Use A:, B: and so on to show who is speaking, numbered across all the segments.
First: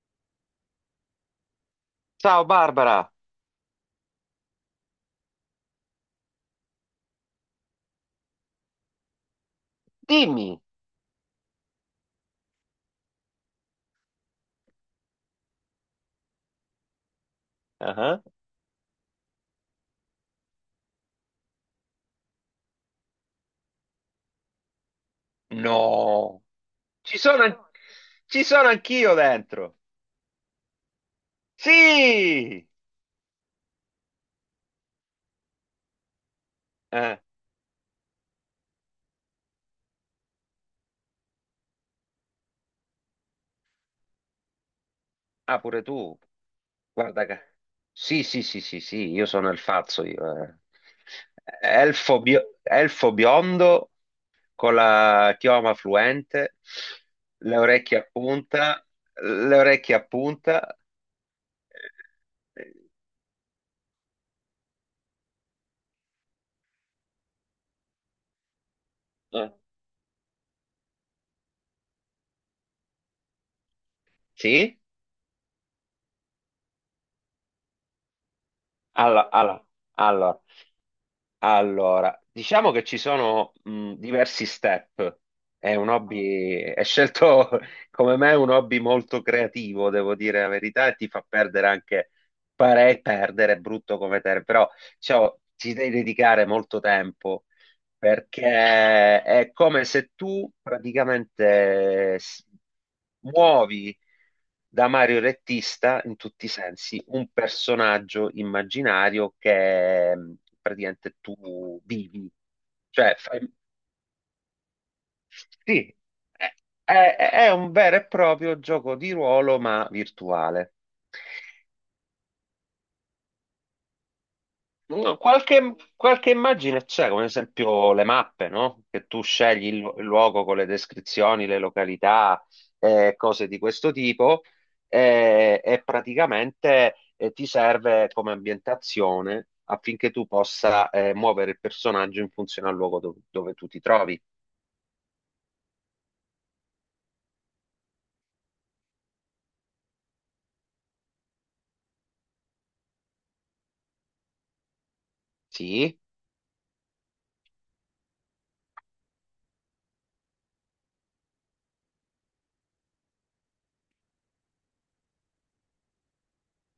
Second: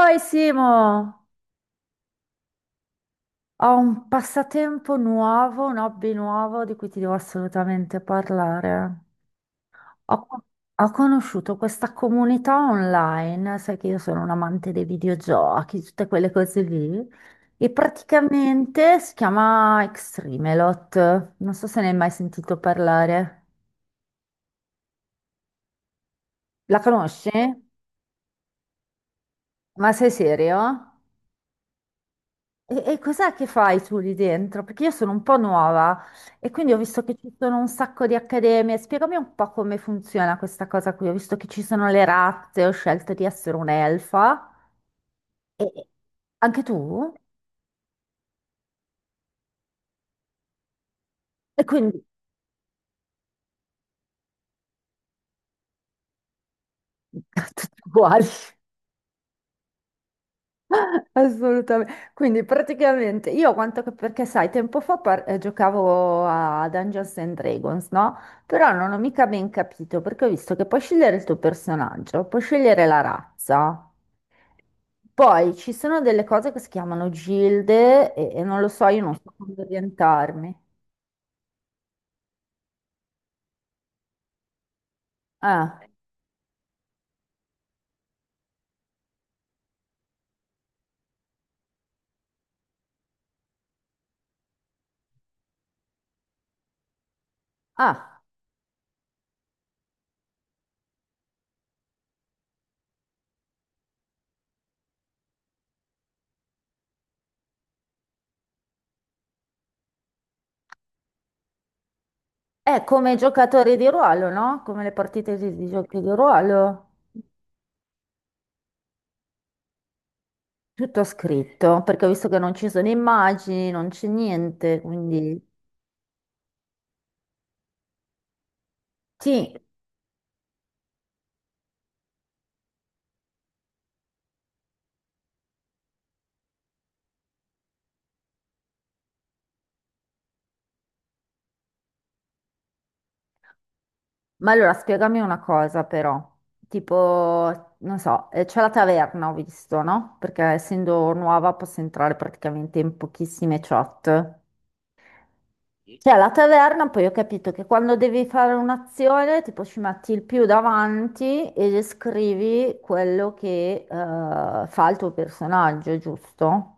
A: Oi Simo,
B: Ciao Barbara,
A: ho un passatempo nuovo, un hobby nuovo di cui ti devo assolutamente parlare. Ho,
B: dimmi.
A: ho conosciuto questa comunità online, sai che io sono un amante dei videogiochi, tutte quelle cose lì, e
B: Ah,
A: praticamente si chiama Extremelot. Non so se ne hai mai sentito parlare.
B: no,
A: La
B: ci
A: conosci?
B: sono, ci sono anch'io dentro.
A: Ma sei serio?
B: Sì.
A: E cos'è che fai tu lì dentro? Perché io sono un po' nuova e quindi ho visto che
B: Eh,
A: ci sono un sacco di accademie. Spiegami un po' come funziona questa cosa qui. Ho visto che ci sono le razze, ho scelto di essere un'elfa.
B: Ah,
A: E
B: pure
A: e-
B: tu.
A: Anche tu?
B: Guarda che... Sì, sì, sì, sì, sì, io sono il fazzo, io.
A: E quindi
B: Elfo, elfo biondo con la chioma fluente, le
A: tutti
B: orecchie a
A: uguali.
B: punta, le orecchie a punta.
A: Assolutamente. Quindi
B: Eh,
A: praticamente io quanto che perché sai, tempo fa giocavo a Dungeons and Dragons, no? Però non ho mica ben
B: eh,
A: capito perché ho visto che puoi scegliere il tuo personaggio, puoi scegliere la razza.
B: Sì?
A: Poi ci sono delle cose che si chiamano gilde e non lo so, io non
B: Allora,
A: so come
B: allora,
A: orientarmi.
B: Allora, diciamo che ci sono diversi step. È
A: Ah,
B: un hobby, è scelto come me un hobby molto creativo, devo dire la verità, e ti fa perdere anche, pare perdere, è brutto come termine, però diciamo, ci devi dedicare molto tempo
A: ah,
B: perché è come se tu praticamente muovi da Mario Rettista in tutti i sensi un personaggio immaginario che praticamente tu vivi.
A: è come
B: Cioè, fai-
A: giocatori di ruolo, no? Come le partite di
B: sì,
A: giochi di
B: è,
A: ruolo.
B: è- è un vero e proprio gioco di ruolo, ma virtuale.
A: Tutto scritto, perché ho visto che non ci sono immagini, non c'è niente,
B: No,
A: quindi...
B: qualche, qualche immagine c'è, come ad esempio le mappe, no? Che tu
A: Sì,
B: scegli il luogo con le descrizioni, le località, cose di questo tipo, e praticamente ti serve come ambientazione affinché tu possa muovere il personaggio in funzione al luogo dove tu ti trovi.
A: ma allora spiegami una cosa però. Tipo, non so, c'è la taverna, ho visto, no? Perché essendo nuova posso entrare praticamente in pochissime chat.
B: Sì?
A: Cioè, la taverna, poi ho capito che quando devi fare un'azione, tipo ci metti il più davanti e descrivi quello che fa il tuo personaggio, giusto?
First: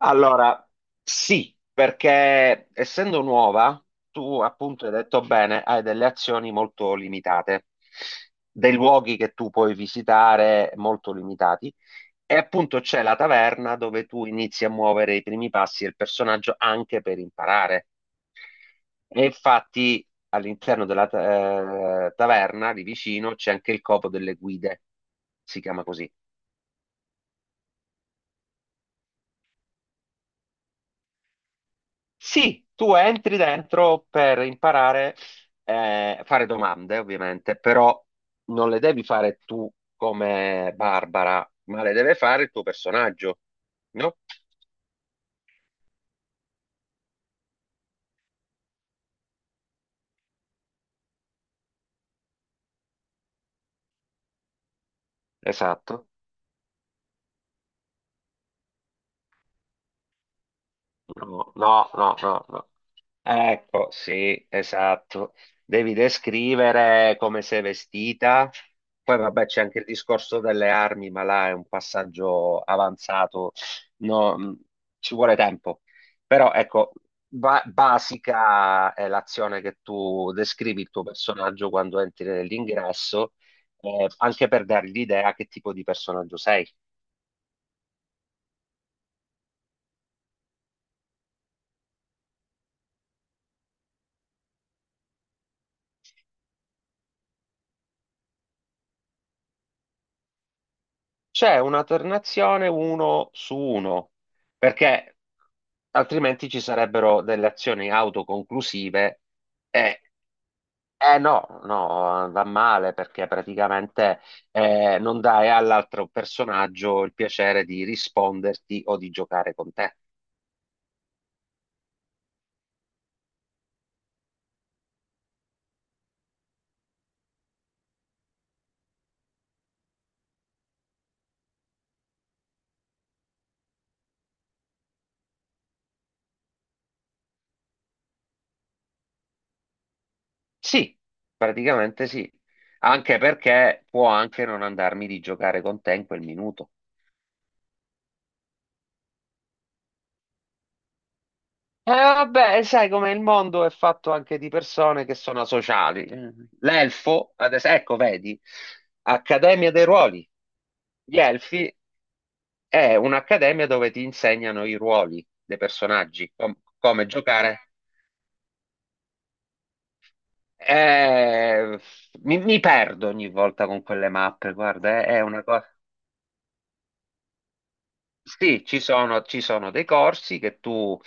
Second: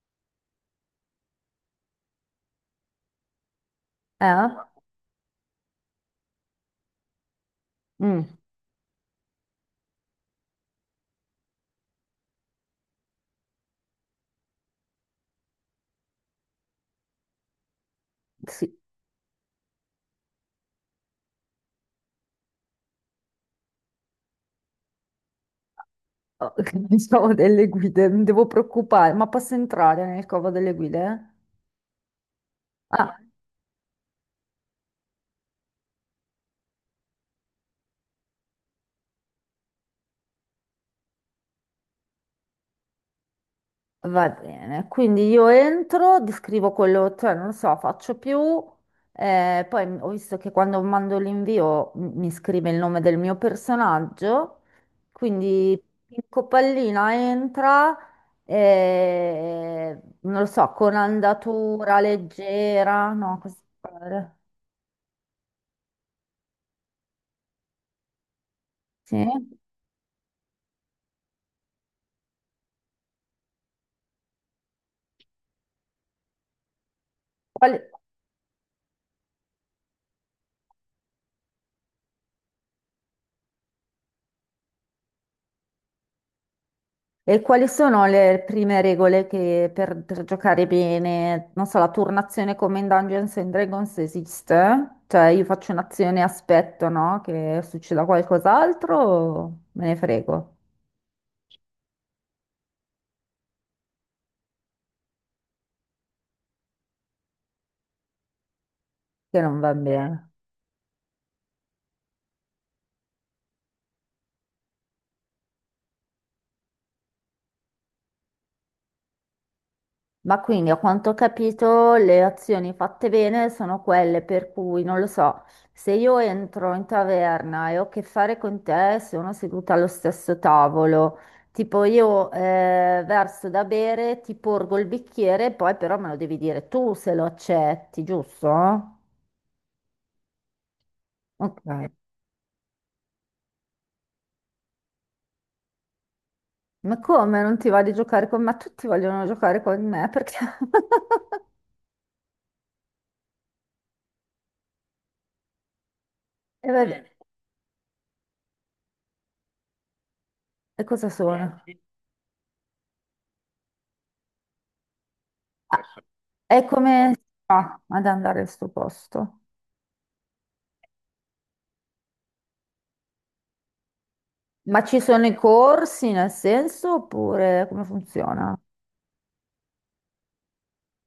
B: Allora, sì, perché essendo nuova, tu
A: Eh?
B: appunto hai detto bene, hai delle azioni molto limitate,
A: Mm,
B: dei luoghi che tu puoi visitare molto limitati. E appunto c'è la taverna dove tu inizi a muovere i primi passi del personaggio anche per imparare.
A: sì.
B: E infatti all'interno della taverna lì vicino c'è anche il copo delle guide, si chiama così.
A: Oh, pensavo delle guide, mi devo preoccupare, ma posso entrare nel covo delle guide?
B: Sì, tu
A: Ah,
B: entri dentro per imparare a fare domande, ovviamente, però non le devi fare tu come Barbara, ma le deve fare il tuo personaggio, no?
A: va bene, quindi io entro, descrivo quello, cioè non so, faccio più, poi ho visto che quando mando l'invio mi scrive il nome del mio personaggio, quindi
B: Esatto.
A: Pinco Pallina entra, non lo so, con
B: No, no,
A: andatura
B: no, no, no.
A: leggera, no, così.
B: Ecco,
A: Pare.
B: sì, esatto. Devi descrivere come sei vestita.
A: Sì.
B: Poi vabbè, c'è anche il discorso delle armi, ma là è un passaggio avanzato. No, ci vuole tempo. Però ecco,
A: Quali-
B: basica è l'azione che tu descrivi il tuo personaggio quando entri nell'ingresso, anche per dargli l'idea che tipo di personaggio sei.
A: E quali sono le prime regole che per giocare bene, non so, la turnazione come in Dungeons and Dragons esiste? Cioè io faccio un'azione e aspetto, no? Che succeda qualcos'altro o me ne frego,
B: C'è un'alternazione uno su uno, perché altrimenti ci sarebbero delle azioni autoconclusive
A: che non va
B: e
A: bene.
B: eh no, no, va male perché praticamente non dai all'altro personaggio il piacere di risponderti o di giocare con te.
A: Ma quindi, a quanto ho capito, le azioni fatte bene sono quelle per cui, non lo so, se io entro in taverna e ho a che fare con te, sono seduta allo stesso tavolo, tipo io verso da bere, ti porgo il bicchiere, poi però me lo devi dire tu se lo accetti, giusto?
B: Sì,
A: Ok.
B: praticamente sì, anche perché può anche non andarmi di giocare con te in quel minuto.
A: Ma come non ti va di giocare con me? Tutti vogliono giocare con me perché...
B: Vabbè, sai come il mondo è fatto anche di persone che sono asociali.
A: E vabbè,
B: L'elfo, adesso, ecco, vedi, Accademia dei Ruoli.
A: e cosa
B: Gli
A: sono?
B: elfi è un'accademia dove ti insegnano i ruoli dei personaggi,
A: È
B: come
A: come...
B: giocare.
A: Ah, ad andare al suo posto.
B: Eh, mi perdo ogni volta con quelle mappe,
A: Ma ci
B: guarda, è
A: sono i
B: una cosa.
A: corsi nel senso oppure come funziona?
B: Sì, ci sono dei corsi che tu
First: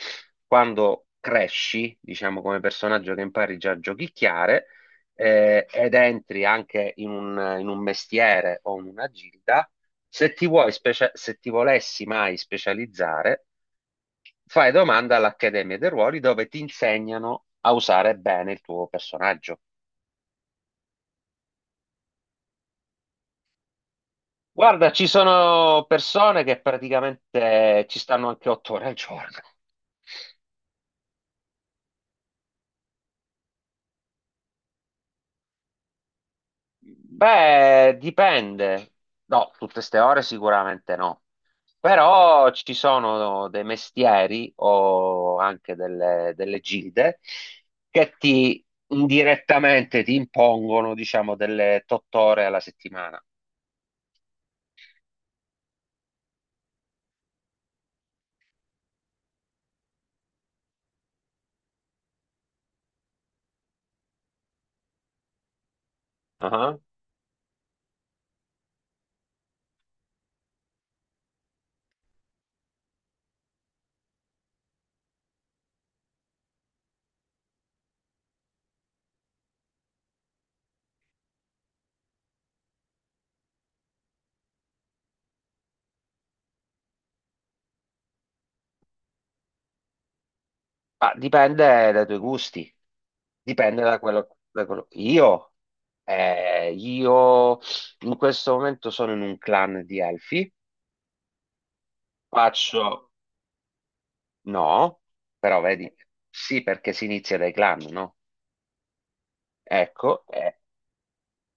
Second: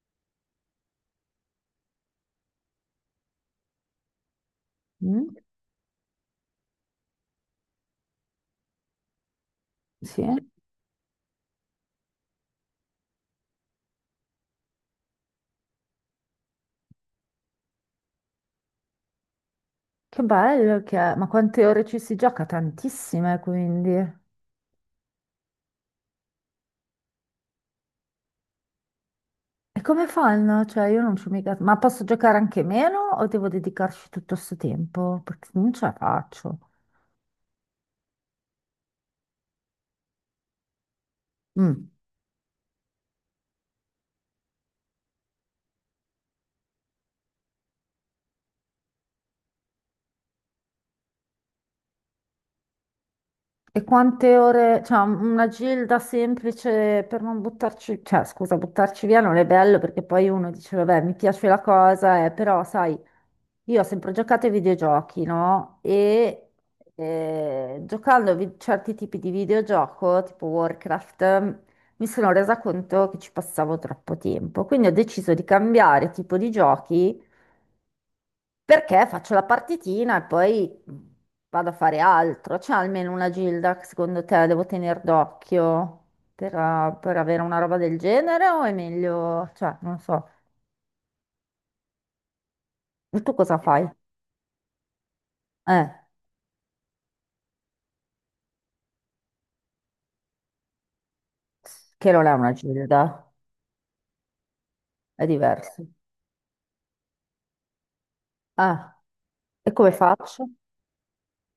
B: quando cresci, diciamo come personaggio che impari già a giochicchiare,
A: Mm?
B: ed entri anche in in un mestiere o in una gilda,
A: Sì,
B: se ti vuoi se ti volessi mai specializzare, fai domanda all'Accademia dei Ruoli dove ti insegnano a usare bene il tuo personaggio.
A: che bello che è. Ma quante ore ci si gioca? Tantissime, quindi.
B: Guarda, ci sono persone che praticamente ci stanno anche 8 ore al giorno.
A: E come fanno? Cioè, io non ci ho mica... Ma posso giocare anche meno o devo dedicarci tutto questo tempo? Perché non ce la faccio.
B: Beh, dipende. No, tutte ste ore sicuramente no.
A: Mm.
B: Però ci sono dei mestieri o anche delle, delle gilde che ti indirettamente ti impongono, diciamo, delle tot ore alla settimana.
A: E quante ore, cioè una gilda semplice per non buttarci, cioè scusa, buttarci via non è bello perché poi uno dice, vabbè, mi piace la cosa, però sai, io ho sempre giocato ai videogiochi, no? E
B: Ah.
A: giocando a certi tipi di videogioco, tipo Warcraft, mi sono resa conto che ci passavo troppo tempo, quindi ho deciso di cambiare tipo di giochi perché faccio la partitina e poi vado a fare altro. C'è almeno una Gilda che secondo te devo tenere d'occhio per avere una roba del genere o è meglio, cioè, non so.
B: Ma dipende dai tuoi gusti,
A: E tu cosa
B: dipende
A: fai?
B: da quello,
A: Eh,
B: io in questo momento sono in un clan di elfi,
A: che non è una
B: faccio.
A: Gilda,
B: No,
A: è
B: però
A: diverso.
B: vedi, sì perché si inizia dai clan, no?
A: Ah, e come
B: Ecco,
A: faccio?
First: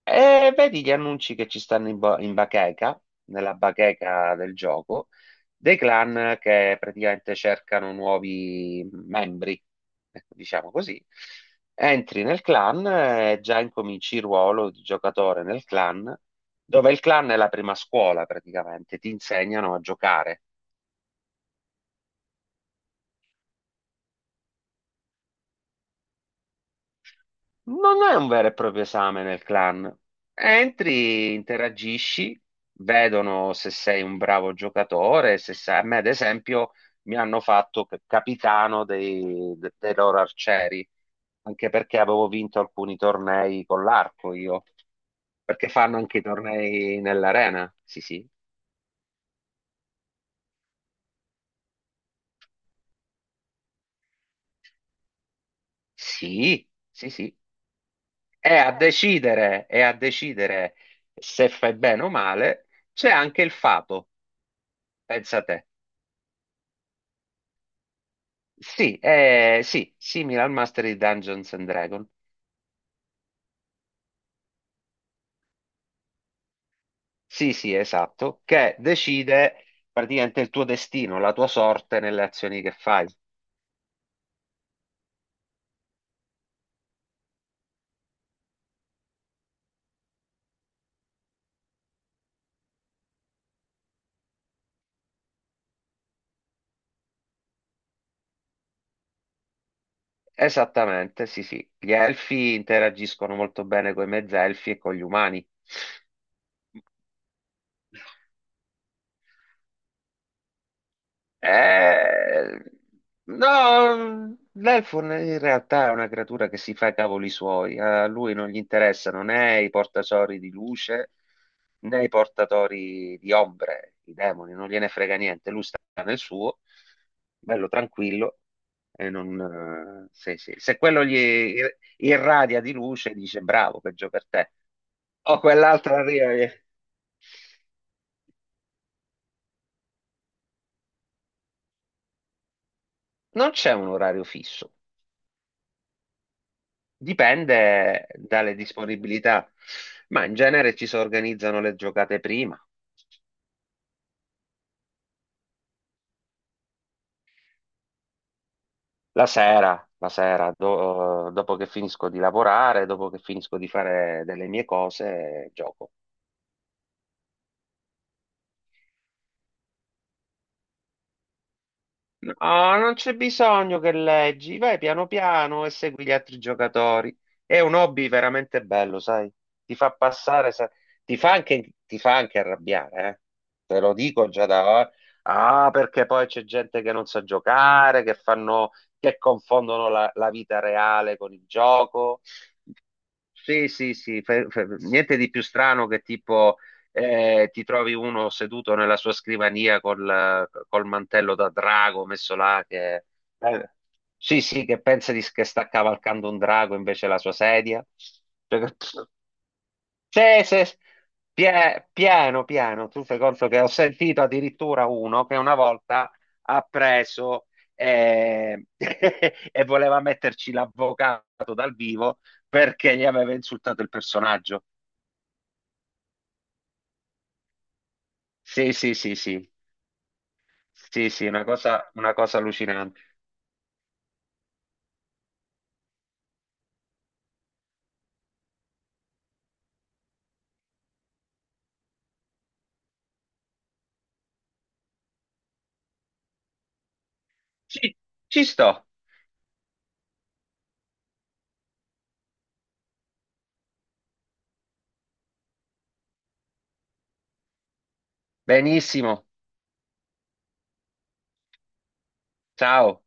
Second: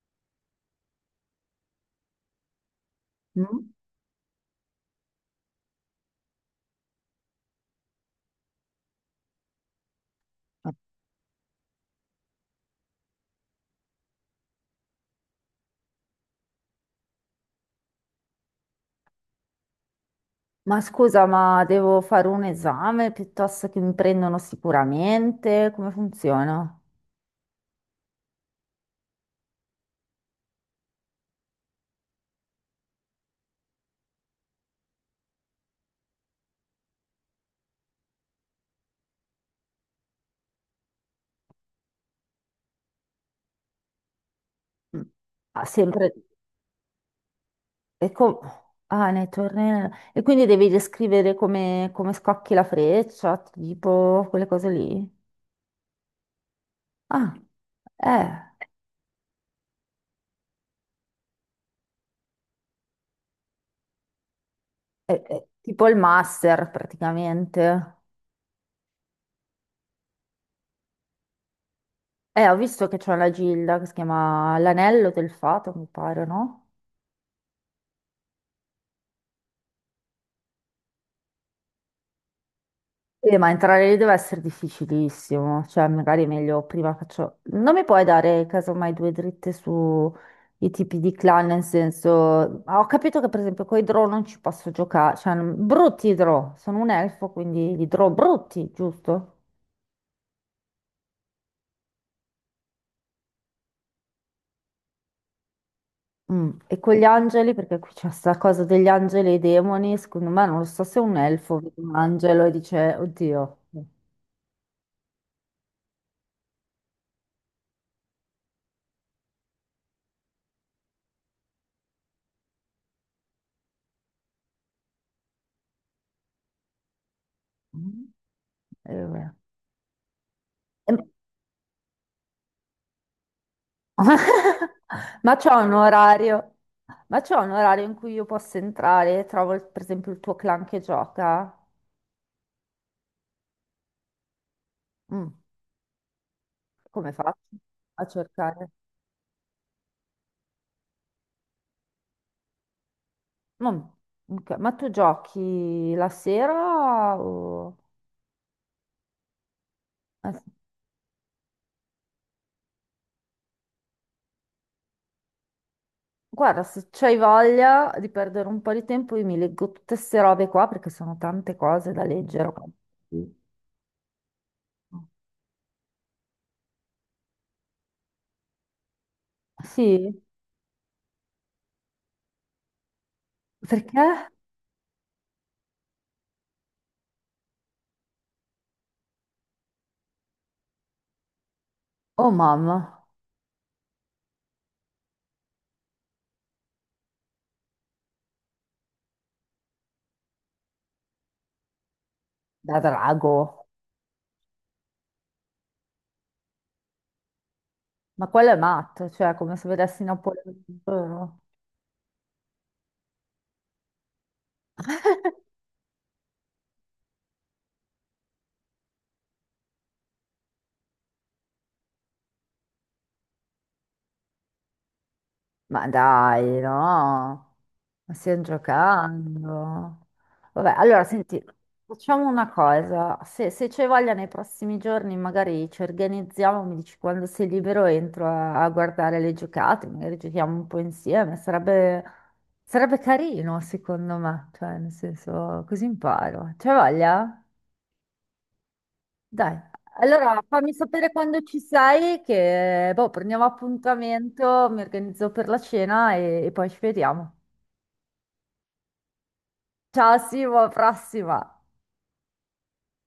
B: e vedi gli annunci che ci stanno in bacheca, nella
A: Mm?
B: bacheca del gioco, dei clan che praticamente cercano nuovi membri, ecco, diciamo così. Entri nel clan e già incominci il ruolo di giocatore nel clan, dove il clan è la prima scuola praticamente, ti insegnano a giocare.
A: Ma scusa, ma devo fare un esame piuttosto che mi prendono sicuramente? Come funziona?
B: Non è un vero e proprio esame nel clan. Entri, interagisci, vedono se sei un bravo giocatore, se sai... A me, ad esempio, mi hanno fatto capitano dei loro arcieri, anche perché avevo vinto alcuni tornei con l'arco io,
A: Mm. Ah,
B: perché fanno
A: sempre.
B: anche i tornei nell'arena. Sì,
A: E,
B: sì.
A: com- Nei tornei, e quindi devi descrivere come, come scocchi la freccia, tipo quelle cose lì.
B: Sì, sì,
A: Ah,
B: sì.
A: eh,
B: E a decidere se fai bene o male, c'è anche il fato,
A: è
B: pensa
A: è
B: te.
A: tipo il master praticamente.
B: Sì, sì, simile al master di Dungeons and Dragon.
A: Ho visto che c'è una gilda che si chiama l'anello del fato, mi pare, no?
B: Sì, sì, esatto, che decide praticamente il tuo destino, la tua sorte nelle azioni che fai.
A: Ma entrare lì deve essere difficilissimo, cioè magari è meglio prima faccio... Non mi puoi dare casomai due dritte su i tipi di clan, nel senso... Ho capito che per esempio con i draw non ci posso giocare, cioè non- brutti i draw, sono un elfo quindi i draw brutti, giusto?
B: Esattamente, sì, sì. Gli elfi interagiscono molto bene con i mezzelfi e con gli umani.
A: Mm, e con gli angeli, perché qui c'è sta cosa degli angeli e i demoni, secondo me non lo so se un elfo vede un angelo e
B: Eh,
A: dice, oddio. Mm.
B: no, l'elfo in realtà è una creatura che si fa i cavoli suoi, a lui non gli interessano né i portasori di luce né i portatori di ombre, i demoni, non gliene frega niente, lui sta nel suo, bello tranquillo, e
A: Vabbè.
B: non, sì, sì. Se
A: Ehm,
B: quello gli irradia di luce, dice bravo, peggio per te.
A: Ma
B: O
A: c'è un
B: quell'altro arriva
A: orario,
B: e-
A: ma c'è un orario in cui io posso entrare? Trovo il- per esempio il tuo clan che gioca?
B: Non c'è un orario fisso,
A: Mm, come faccio a
B: dipende dalle
A: cercare?
B: disponibilità, ma in genere ci si organizzano le giocate prima,
A: Mm, ok, ma tu giochi la sera o-
B: la
A: eh,
B: sera dopo che finisco di lavorare, dopo che finisco di fare delle mie cose, gioco.
A: guarda, se c'hai voglia di perdere un po' di tempo, io mi leggo tutte queste robe qua perché sono tante cose da
B: No,
A: leggere.
B: non c'è
A: Sì,
B: bisogno che leggi, vai piano piano e segui gli altri giocatori. È un hobby veramente bello, sai? Ti fa
A: sì?
B: passare, ti fa anche arrabbiare, eh. Te lo
A: Perché?
B: dico già da ora. Ah, perché poi c'è gente che non sa giocare, che fanno, che confondono la vita reale con il gioco.
A: Oh mamma,
B: Sì, sì, sì, niente di più strano che tipo ti trovi uno seduto nella sua scrivania col mantello da drago messo là
A: da
B: che,
A: drago.
B: eh, sì, sì, che che sta cavalcando un drago invece è la sua sedia.
A: Ma quello è
B: Cioè,
A: matto, cioè come se vedessi
B: se-
A: Napoleone
B: se-
A: ogni giorno.
B: piano, piano, tu fai conto che ho sentito addirittura uno che una volta ha preso e voleva metterci l'avvocato dal vivo perché gli aveva insultato il personaggio.
A: Ma dai, no, ma stiamo
B: Sì, sì, sì, sì.
A: giocando. Vabbè, allora
B: Sì, sì,
A: senti,
B: una
A: facciamo
B: cosa
A: una
B: allucinante.
A: cosa, se c'è voglia nei prossimi giorni magari ci organizziamo, mi dici quando sei libero entro a guardare le giocate, magari giochiamo un po' insieme, sarebbe, sarebbe carino secondo me, cioè nel senso così imparo. C'è voglia?
B: Sì, ci sto.
A: Dai, allora fammi sapere quando ci sei, che boh, prendiamo appuntamento, mi organizzo per la cena e poi ci vediamo.
B: Benissimo.
A: Ciao Simo, alla prossima!
B: Ciao.